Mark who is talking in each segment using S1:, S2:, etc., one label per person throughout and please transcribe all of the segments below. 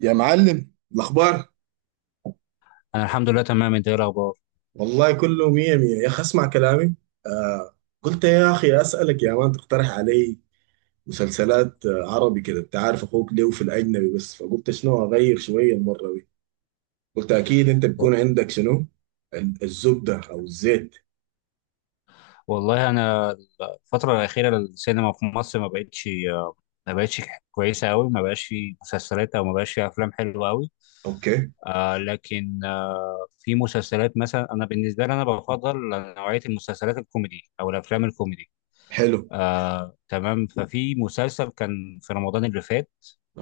S1: يا معلم، الأخبار؟
S2: أنا الحمد لله تمام، أنت إيه الأخبار؟
S1: والله كله مية مية يا أخي اسمع كلامي. آه، قلت يا أخي أسألك يا مان تقترح علي مسلسلات، عربي كده. أنت عارف أخوك ليه في الأجنبي بس، فقلت شنو أغير شوية المرة دي. قلت أكيد أنت بيكون عندك شنو. الزبدة أو الزيت.
S2: والله أنا الفترة الأخيرة السينما في مصر ما بقتش كويسة أوي، ما بقاش في مسلسلات أو ما بقاش في أفلام حلوة أوي.
S1: أوكي.
S2: لكن في مسلسلات مثلا، أنا بالنسبة لي أنا بفضل نوعية المسلسلات الكوميدي أو الأفلام الكوميدي.
S1: حلو.
S2: تمام، ففي مسلسل كان في رمضان اللي فات،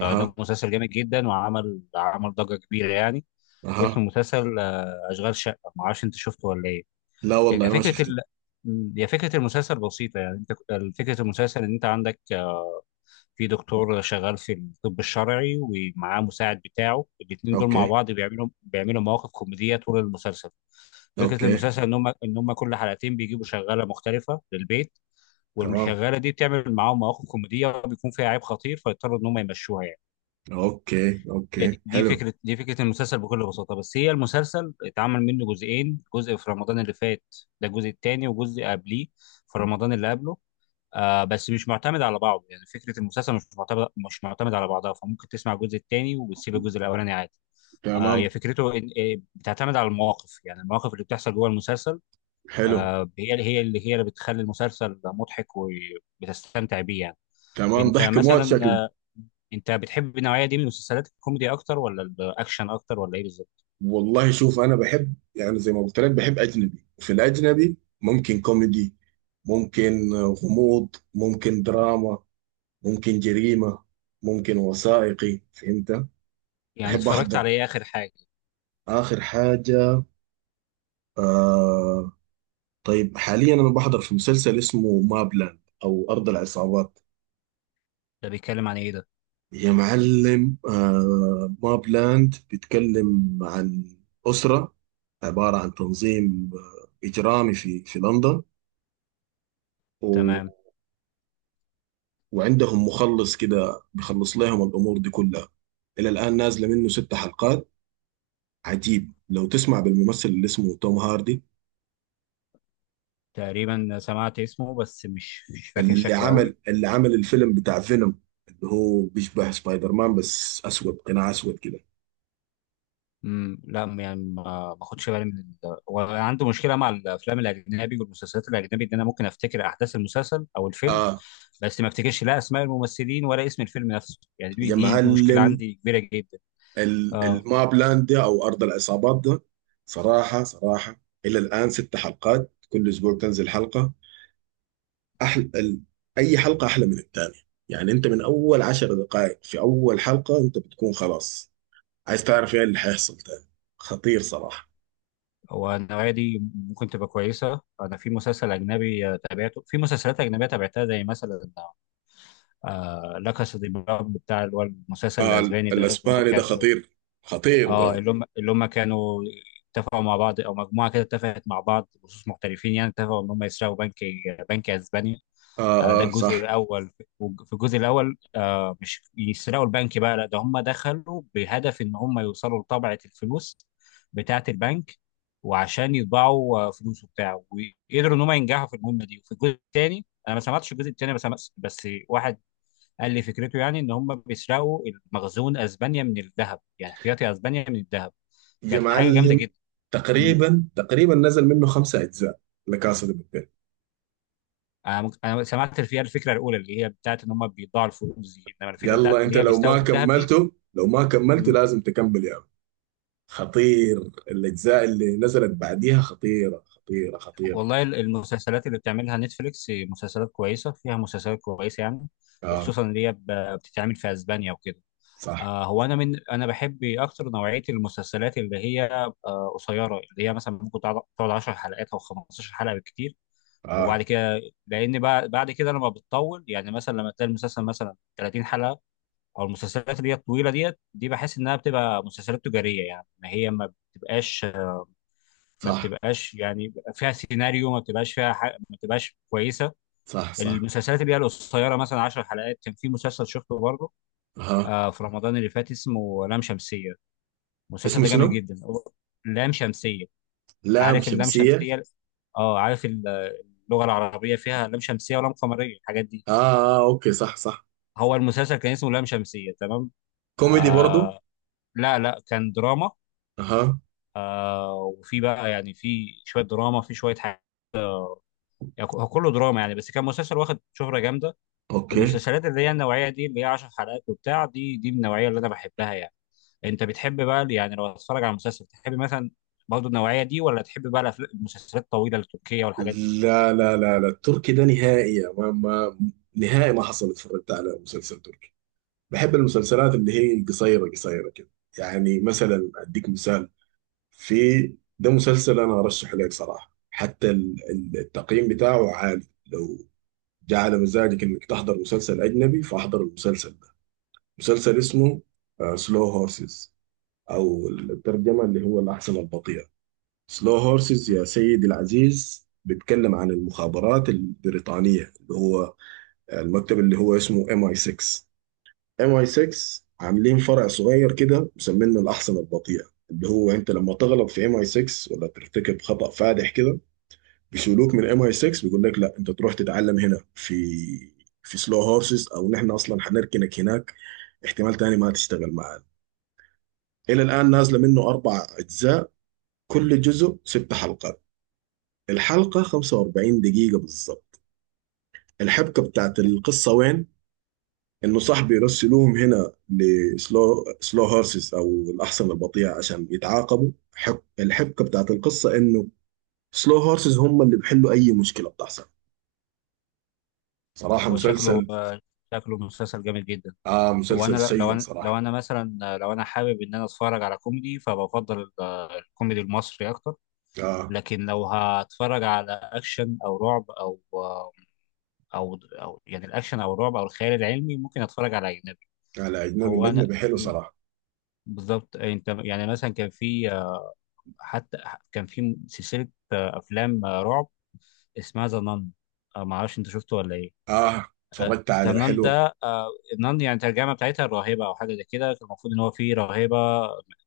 S2: ده مسلسل جامد جدا وعمل ضجة كبيرة يعني.
S1: أها.
S2: اسمه مسلسل أشغال شقة، معرفش أنت شفته ولا إيه.
S1: لا
S2: هي
S1: والله ما
S2: فكرة
S1: شفته.
S2: ال... هي فكرة المسلسل بسيطة يعني. انت فكرة المسلسل ان انت عندك في دكتور شغال في الطب الشرعي ومعاه مساعد بتاعه، الاتنين دول مع
S1: أوكي،
S2: بعض بيعملوا مواقف كوميدية طول المسلسل. فكرة
S1: أوكي.
S2: المسلسل ان هم كل حلقتين بيجيبوا شغالة مختلفة للبيت،
S1: تمام.
S2: والشغالة دي بتعمل معاهم مواقف كوميدية وبيكون فيها عيب خطير، فيضطروا ان هم يمشوها يعني.
S1: أوكي،
S2: هي دي
S1: أوكي،
S2: دي
S1: حلو.
S2: فكره دي فكره المسلسل بكل بساطه. بس هي المسلسل اتعمل منه جزئين، جزء في رمضان اللي فات، ده الجزء الثاني، وجزء قبليه في رمضان اللي قبله. بس مش معتمد على بعضه، يعني فكره المسلسل مش معتمد على بعضها، فممكن تسمع الجزء الثاني وتسيب الجزء الاولاني عادي.
S1: تمام.
S2: هي فكرته بتعتمد على المواقف، يعني المواقف اللي بتحصل جوه المسلسل.
S1: حلو.
S2: هي اللي بتخلي المسلسل مضحك وبتستمتع بيه يعني.
S1: تمام،
S2: انت
S1: ضحك موت
S2: مثلا
S1: شكله.
S2: انت بتحب النوعيه دي من المسلسلات، الكوميدي اكتر ولا الاكشن اكتر ولا ايه بالظبط؟
S1: والله شوف، انا بحب يعني زي ما قلت لك، بحب اجنبي، في الاجنبي ممكن كوميدي، ممكن غموض، ممكن دراما، ممكن جريمة، ممكن وثائقي، فهمت.
S2: يعني
S1: بحب
S2: اتفرجت على
S1: احضر
S2: ايه اخر حاجه؟
S1: اخر حاجة. آه. طيب حاليا انا بحضر في مسلسل اسمه مابلاند او ارض العصابات.
S2: ده بيتكلم عن ايه ده؟
S1: يا معلم، آه، مابلاند بيتكلم عن اسرة، عبارة عن تنظيم اجرامي في لندن،
S2: تمام.
S1: وعندهم مخلص كده بيخلص لهم الامور دي كلها. الى الان نازله منه 6 حلقات. عجيب لو تسمع بالممثل اللي اسمه توم هاردي،
S2: تقريبا سمعت اسمه بس مش فاكر
S1: اللي
S2: شكله قوي.
S1: عمل اللي عمل الفيلم بتاع فينوم، اللي هو بيشبه سبايدر مان بس اسود، قناع اسود كده.
S2: لا، يعني ما باخدش بالي من وعنده مشكله مع الافلام الاجنبي والمسلسلات الاجنبي ان انا ممكن افتكر احداث المسلسل او الفيلم،
S1: اه.
S2: بس ما افتكرش لا اسماء الممثلين ولا اسم الفيلم نفسه، يعني دي
S1: يا
S2: دي, دي مشكله
S1: معلم،
S2: عندي كبيره جدا. اه.
S1: الماب لاند ده او ارض العصابات ده، صراحه صراحه الى الان 6 حلقات، كل اسبوع تنزل حلقه. أحل... ال... أي حلقة أحلى من التانية. يعني أنت من أول 10 دقائق في أول حلقة أنت بتكون خلاص عايز تعرف إيه اللي حيحصل تاني. خطير صراحة.
S2: والنوعيه دي ممكن تبقى كويسه. انا في مسلسل اجنبي تابعته، في مسلسلات اجنبيه تابعتها زي مثلا لا كاسا دي بابل بتاع، اللي هو المسلسل
S1: آه،
S2: الاسباني ده، اللي هم
S1: الأسباني ده
S2: كانوا.
S1: خطير، خطير
S2: اه
S1: ده.
S2: اللي هم كانوا اتفقوا مع بعض او مجموعه كده اتفقت مع بعض بخصوص محترفين، يعني اتفقوا ان هم يسرقوا بنك، بنك اسباني.
S1: آه،
S2: ده
S1: آه،
S2: الجزء
S1: صح.
S2: الاول. في الجزء الاول مش يسرقوا البنك بقى، لا ده هم دخلوا بهدف ان هم يوصلوا لطبعه الفلوس بتاعه البنك، وعشان يطبعوا فلوسه بتاعه، وقدروا ان هم ينجحوا في المهمه دي. وفي الجزء الثاني انا ما سمعتش الجزء الثاني، بس واحد قال لي فكرته، يعني ان هم بيسرقوا المخزون اسبانيا من الذهب، يعني احتياطي اسبانيا من الذهب.
S1: يا
S2: كانت حاجه جامده
S1: معلم،
S2: جدا. مم.
S1: تقريبا تقريبا نزل منه 5 أجزاء لكاسا دي بابيل.
S2: أنا سمعت فيها الفكره الاولى اللي هي بتاعت ان هم بيضاعوا الفلوس دي، انما الفكره بتاعت
S1: يلا أنت،
S2: اللي هي
S1: لو
S2: بيستوي
S1: ما
S2: الذهب دي.
S1: كملته لو ما كملته
S2: مم.
S1: لازم تكمل يا عم. خطير. الأجزاء اللي نزلت بعديها خطيرة خطيرة خطيرة.
S2: والله المسلسلات اللي بتعملها نتفليكس مسلسلات كويسه، فيها مسلسلات كويسه يعني،
S1: آه،
S2: وخصوصا اللي هي بتتعمل في اسبانيا وكده.
S1: صح.
S2: هو انا من انا بحب اكتر نوعيه المسلسلات اللي هي قصيره، اللي هي مثلا ممكن تقعد 10 حلقات او 15 حلقه بالكتير.
S1: آه،
S2: وبعد كده، لان بعد كده لما بتطول، يعني مثلا لما تلاقي المسلسل مثلا 30 حلقه، او المسلسلات اللي هي الطويله ديت دي، بحس انها بتبقى مسلسلات تجاريه، يعني ما هي ما بتبقاش، ما
S1: صح،
S2: بتبقاش يعني فيها سيناريو، ما بتبقاش فيها ما بتبقاش كويسه.
S1: صح، صح.
S2: المسلسلات اللي هي القصيره مثلا 10 حلقات. كان في مسلسل شفته برضه
S1: اها.
S2: في رمضان اللي فات اسمه لام شمسيه، المسلسل
S1: اسمه
S2: ده
S1: شنو؟
S2: جامد جدا هو، لام شمسيه.
S1: لام
S2: عارف اللام
S1: شمسية.
S2: شمسيه؟ اه عارف اللغه العربيه فيها لام شمسيه ولام قمريه، الحاجات دي.
S1: آه، اه، اوكي، صح، صح.
S2: هو المسلسل كان اسمه لام شمسية تمام.
S1: كوميدي برضو؟
S2: آه لا لا، كان دراما.
S1: اها.
S2: آه وفي بقى يعني في شوية دراما في شوية حاجة، يعني هو كله دراما يعني، بس كان مسلسل واخد شهرة جامدة.
S1: اوكي.
S2: المسلسلات اللي هي النوعية دي اللي هي 10 حلقات وبتاع دي من النوعية اللي أنا بحبها يعني. أنت بتحب بقى يعني لو هتتفرج على مسلسل، تحب مثلا برضه النوعية دي ولا تحب بقى المسلسلات الطويلة التركية والحاجات دي؟
S1: لا، لا، لا، لا، التركي ده نهائي. ما نهائي ما حصل اتفرجت على مسلسل تركي. بحب المسلسلات اللي هي قصيرة قصيرة كده. يعني مثلا اديك مثال، في ده مسلسل انا ارشح لك صراحة، حتى التقييم بتاعه عالي. لو جعل مزاجك انك تحضر مسلسل اجنبي، فاحضر المسلسل. مسلسل اسمه سلو هورسز، او الترجمه اللي هو الاحصنه البطيئه. سلو هورسز يا
S2: مم.
S1: سيدي العزيز بيتكلم عن المخابرات البريطانيه، اللي هو المكتب اللي هو اسمه ام اي 6. ام اي 6 عاملين فرع صغير كده مسمينه الاحصنه البطيئه، اللي هو انت لما تغلط في ام اي 6 ولا ترتكب خطأ فادح كده، بيشيلوك من ام اي 6، بيقول لك لا، انت تروح تتعلم هنا في سلو هورسز، او نحن اصلا هنركنك هناك، احتمال تاني ما تشتغل معانا. إلى الآن نازلة منه 4 أجزاء، كل جزء 6 حلقات، الحلقة 45 دقيقة بالضبط. الحبكة بتاعت القصة وين؟ إنه صاحبي يرسلوهم هنا لسلو سلو هورسز أو الأحصنة البطيئة عشان يتعاقبوا. الحبكة بتاعت القصة إنه سلو هورسز هم اللي بيحلوا أي مشكلة بتحصل. صراحة
S2: هو شكله
S1: مسلسل،
S2: شكله مسلسل جامد جدا.
S1: آه، مسلسل
S2: لو
S1: سيء
S2: انا لو
S1: صراحة.
S2: انا مثلا، لو انا حابب ان انا اتفرج على كوميدي فبفضل الكوميدي المصري اكتر.
S1: آه.
S2: لكن لو هتفرج على اكشن او رعب او او يعني الاكشن او الرعب او الخيال العلمي ممكن اتفرج على اجنبي.
S1: على أجنبي،
S2: هو انا
S1: الأجنبي حلو
S2: م-
S1: صراحة.
S2: بالظبط. انت يعني مثلا كان في، حتى كان في سلسلة افلام رعب اسمها ذا نان. ما اعرفش انت شفته ولا ايه.
S1: آه، اتفرجت عليه،
S2: زنان
S1: حلوة.
S2: ده زنان يعني الترجمة بتاعتها الراهبة أو حاجة زي كده، كان المفروض إن هو فيه راهبة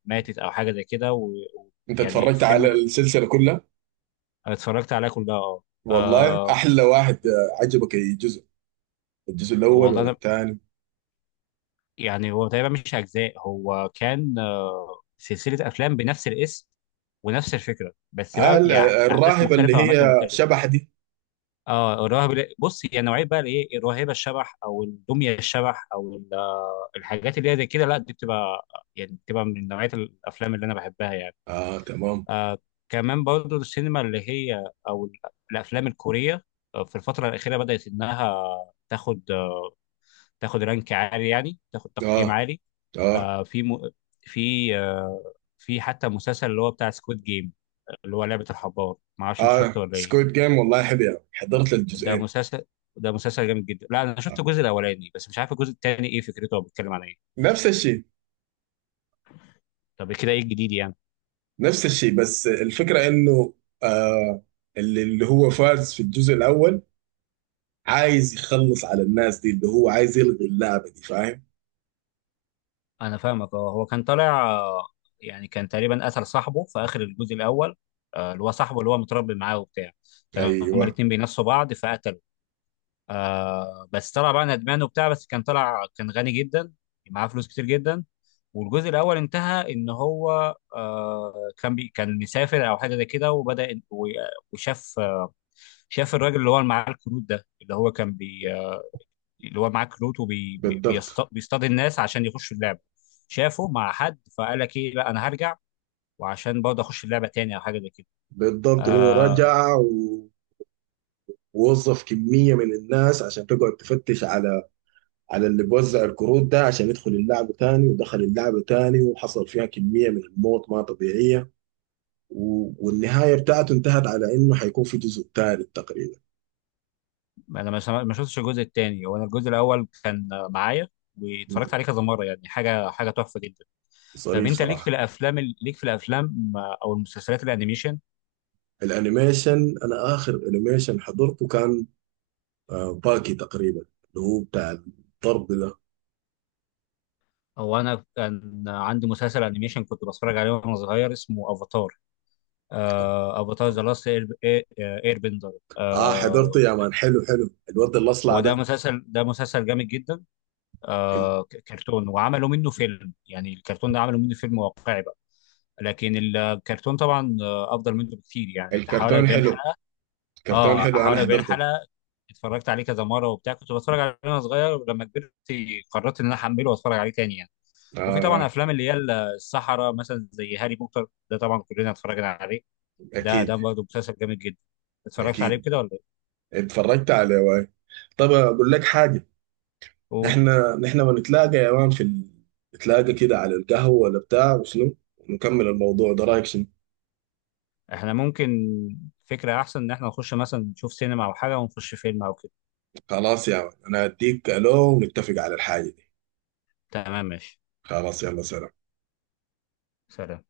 S2: ماتت أو حاجة زي كده.
S1: أنت
S2: ويعني
S1: اتفرجت
S2: فيلم
S1: على السلسلة كلها؟
S2: اتفرجت عليه كلها أه.
S1: والله
S2: آه،
S1: احلى واحد، عجبك اي جزء؟ الجزء الاول
S2: والله
S1: ولا
S2: أنا
S1: الثاني؟
S2: يعني هو تقريبا مش أجزاء، هو كان سلسلة أفلام بنفس الاسم ونفس الفكرة، بس
S1: آه،
S2: بقى يعني أحداث
S1: الراهبه اللي
S2: مختلفة وأماكن
S1: هي
S2: مختلفة.
S1: شبح دي.
S2: أه بص، هي نوعية بقى الإيه، الراهبة الشبح أو الدمية الشبح أو الحاجات اللي هي زي كده، لا دي بتبقى يعني بتبقى من نوعية الأفلام اللي أنا بحبها يعني.
S1: اه، تمام.
S2: آه كمان برضو السينما اللي هي او الافلام الكوريه، في الفتره الاخيره بدات انها تاخد تاخد رانك عالي يعني تاخد
S1: اه،
S2: تقييم عالي.
S1: اه،
S2: آه في م... في في حتى مسلسل اللي هو بتاع سكويد جيم، اللي هو لعبه الحبار، ما اعرفش انت
S1: اه،
S2: شفته ولا ايه.
S1: سكويد جيم، والله حلو يعني، حضرت
S2: ده
S1: الجزئين.
S2: مسلسل ده مسلسل جامد جدا. لا انا شفت
S1: آه.
S2: الجزء الاولاني بس مش عارف الجزء الثاني ايه فكرته او بيتكلم عن ايه.
S1: نفس الشيء.
S2: طب كده ايه الجديد يعني؟
S1: نفس الشيء، بس الفكره انه، آه، اللي هو فارز في الجزء الاول عايز يخلص على الناس دي، اللي هو عايز يلغي اللعبه دي، فاهم.
S2: انا فاهمك. اه هو كان طالع يعني كان تقريبا قتل صاحبه في اخر الجزء الاول. اللي هو صاحبه اللي هو متربي معاه وبتاع، كانوا هما
S1: ايوه.
S2: الاتنين بينافسوا بعض فقتلوا. بس طلع بقى ندمان وبتاع، بس كان غني جدا، معاه فلوس كتير جدا. والجزء الاول انتهى ان هو كان مسافر او حاجه زي كده، وبدا وشاف، شاف الراجل اللي هو اللي معاه الكروت ده، اللي هو كان بي اللي هو معاه كروت
S1: بالضبط.
S2: وبيصطاد الناس عشان يخشوا اللعبه. شافه مع حد فقال لك ايه، لا انا هرجع وعشان برضه اخش اللعبه تاني او حاجه زي كده.
S1: بالضبط، هو
S2: آه
S1: رجع ووظف كمية من الناس عشان تقعد تفتش على اللي بوزع الكروت ده عشان يدخل اللعبة تاني، ودخل اللعبة تاني وحصل فيها كمية من الموت ما طبيعية. والنهاية بتاعته انتهت على انه حيكون في جزء تالت تقريبا.
S2: انا ما شفتش الجزء التاني. وانا الجزء الاول كان معايا،
S1: مم.
S2: واتفرجت عليه كذا مره يعني، حاجه تحفه جدا. طب
S1: ظريف
S2: انت ليك في
S1: صراحة.
S2: ليك في الافلام او المسلسلات الانيميشن؟
S1: الانيميشن، انا اخر انيميشن حضرته كان، باكي تقريبا، اللي هو بتاع الضرب ده.
S2: او انا كان عندي مسلسل انيميشن كنت بتفرج عليه وانا صغير اسمه افاتار. افاتار ذا لاست اير بندر.
S1: اه حضرته يا مان، حلو حلو، الواد الاصلع
S2: هو ده
S1: ده.
S2: مسلسل ده مسلسل جامد جدا.
S1: ال-
S2: كرتون وعملوا منه فيلم، يعني الكرتون ده عملوا منه فيلم واقعي بقى. لكن الكرتون طبعا افضل منه بكتير، يعني حوالي
S1: الكرتون
S2: 40
S1: حلو.
S2: حلقه.
S1: كرتون
S2: اه
S1: حلو، انا
S2: حوالي 40
S1: حضرته.
S2: حلقه. اتفرجت عليه كذا مره وبتاع، كنت بتفرج عليه وانا صغير، ولما كبرت قررت ان انا احمله واتفرج عليه تاني يعني.
S1: آه
S2: وفي طبعا
S1: آه،
S2: افلام اللي هي السحره مثلا زي هاري بوتر، ده طبعا كلنا اتفرجنا عليه، ده
S1: اكيد.
S2: برضه مسلسل جامد جدا. اتفرجت عليه
S1: اكيد
S2: كده ولا ايه؟
S1: اتفرجت على واي. طب اقول لك حاجه؟
S2: قول.
S1: نحن بنتلاقى يا مان في نتلاقى كده على القهوه ولا بتاع وشنو، ونكمل الموضوع ده، رايك شنو؟
S2: احنا ممكن، فكرة احسن ان احنا نخش مثلا نشوف سينما او حاجة ونخش فيلم او كده.
S1: خلاص يا مان، انا هديك الو ونتفق على الحاجه دي.
S2: تمام ماشي.
S1: خلاص، يلا، سلام.
S2: سلام.